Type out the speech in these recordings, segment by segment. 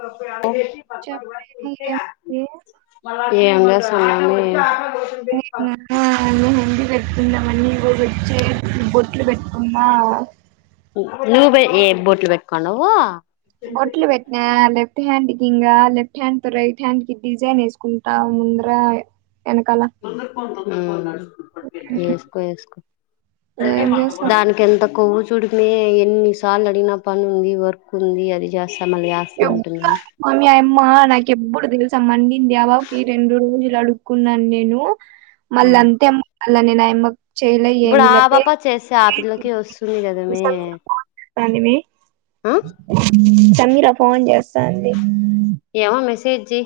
పంపియడానికి ఏడికి పంపడు అని చెప్పేది చెప్పినగా ఏముంది వాడు ఏమొద్దు కానీ చాల అని పెట్తుందాంమని ఇ రోజ వచ్చే ఈ బొట్లు పెట్టుకుమా నువె ఏం బోట్లు పెట్టుకున్నవు బొట్లు పెట్నా అ ఫ్ట్ హ్యాండ్ కి ఇంగ లెఫ్ట్ హ్యాండ్ తో రైట్ హ్యాండ్ కి డిజైన్ వేసుకుంటా ముందర వెనకాల వేసుకో వేసుకో ఏం చేస్తున్నా దానికి ఎంత కొవ్వుచు చుడమే ఎన్ని సార్లు అడిగినా పని ఉంది వర్క్ ఉంది అది జాస్త ఎప్పుడా మమ్మీ అమ్మా నాకు ఎప్పుడు ది మండింది ఆ వాపుకి రెండు రోజులు అడుగుకున్నాను నేను మళ్ళ అంతే అలా నేను ఆయమ్మగ్ చెయలే ఇప్పుడు ఏమి ఆ లేప్తే పాప చేస్తే ఆ ఈ పిల్లకి వస్తుంది కదమే అనిమి ఆ తమ్మి రఫ్ ఫోన్ చేస్తాండి ఏమ మెసి టీజీ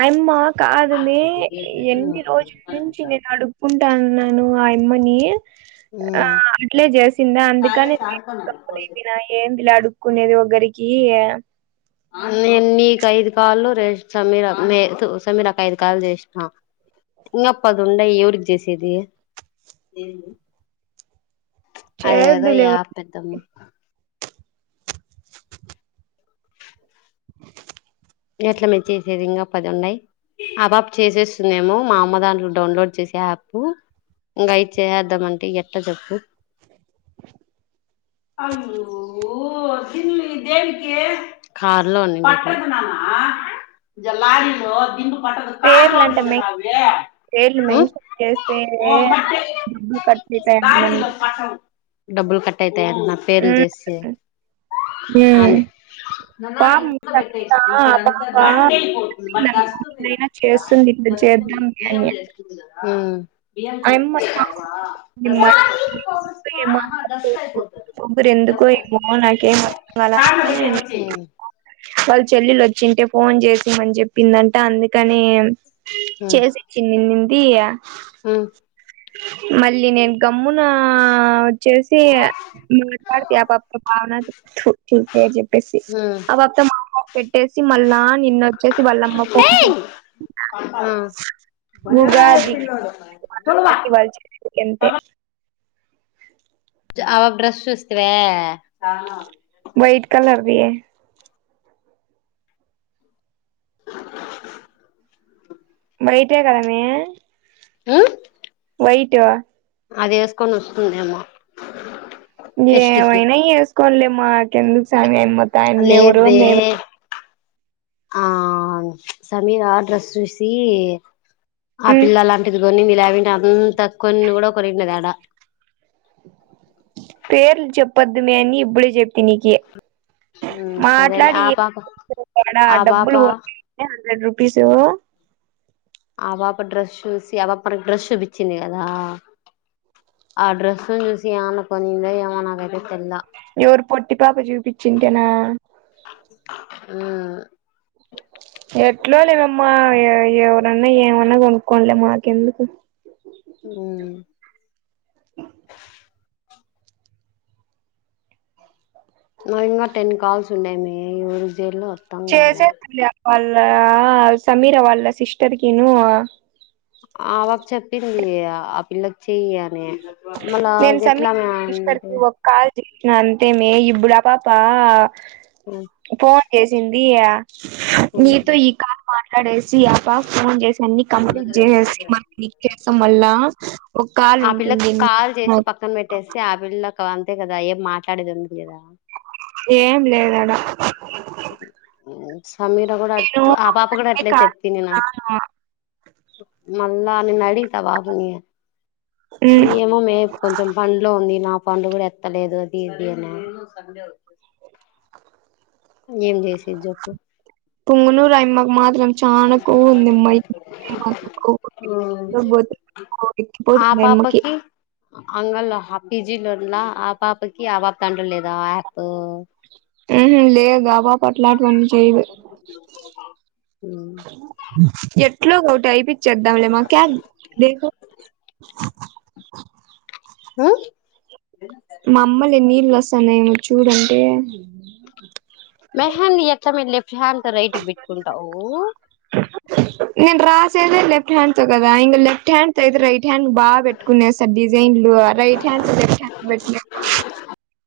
ఆయన మా కాదుమే ఎన్ని రోజుల నుంచి నేను అడుపు కుంటాను నను ఆ అమ్మని ఆ అట్లే చేసిందా అందుకని ఉమ్ నేన ఏంది లే అడుగు కునేది ఒకక్కరికి నేను నీకు ఐదు కాళ్లు ర సమీర సమీరాకు ఐదు కాళ్లు చేసినా ఇంప్ప అద ఉం ఎవరుకి చేసేది అదేదో చేద్దులే ఏ పెద్దము అ ఎట్లామ్మేరు చేసేది ఇంకా పది ఉన్నాయి. అ బాప్ చేసేస్తుందేమో, మా అమ్మ దాంట్లొ డౌన్లోడ్ చేసే యాపు ఇంగైద్ చేయద్దామంటే, ఎట్లా చెప్పు అవును దిన్నీ దేనికి పట్టదునాన్న. ఆ జెల్లార్లో హిందు మాత్తకు కార్ లోట్ పేర్లంట మెన్ ఉంజన్నావు. ఏ పేర్లు మెన్షన్ చేస్తే డబ్బులు ఖర్చు చేత్తాయన్న మను బాటిలో రు. పేర్ల్ జేస్సే ఉమ్ అన్ బా నన్న పాపం ఇంత బట్టే సంగీత ఆ ఇక్కడ అంతా పాప [unintelligible] మాడస్సు మీంద అయినా ప్చ్ ఆమ్ చేస్తుంది ఇట్లా డస్టుంది. చేద్దాంలే బియ్యం అని చేస్తుంది. కదా బియ్యం చెరుగ్ అయమ్మ తున్నావా ఇది మనీ [unintelligible] ఏమో ఆహా డస్ట్అయిపోతుంది. పొగురు ఎందుకో డస్ట్ ఏమో అయిపోతుంది. నాకేం అర్థం కాల అందుకని నేను వాళ్ళ [unintelligible] చెల్లెలు వచ్చింటే ఫోన్ జేసిమ్మని చెప్పిందంట అందుకనే ఎమ్ చేసి ఇచ్చింనిమ్ దీయా ఆ మళ్ళీ నేను గమ్మునా చ్చేసిగా మీట్లాడితేయి, ఆపాపక్ భావనద్ హ్మ్ పూర్త్ పేరు చెప్పేసి ఆ ఒక్క మా చ్చేసి మళ్ళా నిన్న వచ్చేసి, వాళ్ళమ్మ [unintelligible] ఆ భలే ఉగాది పిల్లోడు తొలవా కావట్టి వాల్ చేతిది. తింటే అంతే ప్చ్ ఆవ్వా [unintelligible] చూస్తివా బ్రైట్ కలర్ వి బయటే కదా మే ఆ వైట్ ఆ అదె వేసుకొని వస్తుందేమో ఫెస్ట్ కి ఇంగేవైనా ఈస్కోన్లే మాకెందుకు సామి అయమ్మ త్ ఇంకా ఆయమ్మి ఎవరో, లేదువే మేము ఎవరో ఆ ప్చ్ సమీర్ ఆ డ్రస్ చూసి ఆ ఉమ్ పిల్లా అలాంటిది. కొన్ని ఇలావింట అంతక్ కొన్ని, కూడా ఒక్కరు ఇంట్లోకితాడా పేర్లు చెప్పద్దుమే అని ఇప్పుడే చెప్తి నీకి సరేలే మాట్లాడి ఆ ఇ పాప నా ఆ పాప డబ్బులు హండ్రెడ్ రూ తీసుకపోవా ఆ బాప డ్రెస్ చూసి ఆ బాప మనకి డ్రస్ చూపించింది కదా ఆ డ్రెస్ చూసిమను కొనిందో ఏమో నాగ్గకి తెల్దా ఎవరు పొట్టి పాప చూపించింటేనా ఆ ఎట్లా లేవమ్మా ఎవరన్నా ఏమన్నా కొనుక్కోనలే మాకెందుకు అ నా ఇంకా టెన్ కాల్స్ ఉన్నాయి మీ ఈ ఊరు జేల్లో చేసే వాళ్ళ సమీరా వాళ్ళ సిస్టర్కిను ఆవాకు చెప్పింది ఆ పిల్లకి చెయ్యి అని మళ ఎట్లా మే అంటే అంతే మ ఇబడా పాప అ ఏసింది ఆ నీ తో ఈ కాల్ మ అడేసి ఆపా ఫోన్ జెసి అన్ని కంప్లీట్ చేసేసి మ క్లిక్ చేసం మల్లా ఒక కాల్ ఆ పిల్లకి ఉంటుంది కాల్ చేసి పక్కన పెట్టేసి ఆ పిల్లా అ అంతే కదా ఏం మాట్లాడేదంది ఏం లేదడా ఆ సమీరా కూడా నేను తు ఆ పాప గుడా అదే అట్లే కాల్ చెపింది నాకు గా నిన్న అడిగితి ఆ పాపని మ్ ఏమో మే కొంచెం పంన్లో ఉంది నా పండు కూడా ఎత్తలేదు దీది అనే ఏం జేసేది చెప్పు పుంగనూరు అయ్యమ్మకు మా అయ్యమ్మకు చానా కొవ్వు ఉంది అమ్మాయ్ చెప్పు ఆ పాపకి అంగల్లో పీజీ చదవ్లా ఆ పాపకి ఆ పాప దాంట్లో లేదా ఆ యాప్ లేదా పట్లాట్ బనిచయి ఇట్లు ఓటై చదవలేమా క్యా దేకో హ మమ్మల్లు నీళ్లు వసన్నా ఏమో చూడంటే మహీ [unintelligible] ాంత రైటికి బట్కుంటావఊ నేన్ రాసాను లేఫ్ట్ హ్యాండ్తో కదా ఇగా లెఫ్ట్ హ్యాండ్తో ఇగా రైట్ రైట్ హ్యాండ్ బాగా పెట్టుకునే సార్ డిజైన్లు రైట్ హ్యాండ్ లెఫ్ట్ హండ్ పె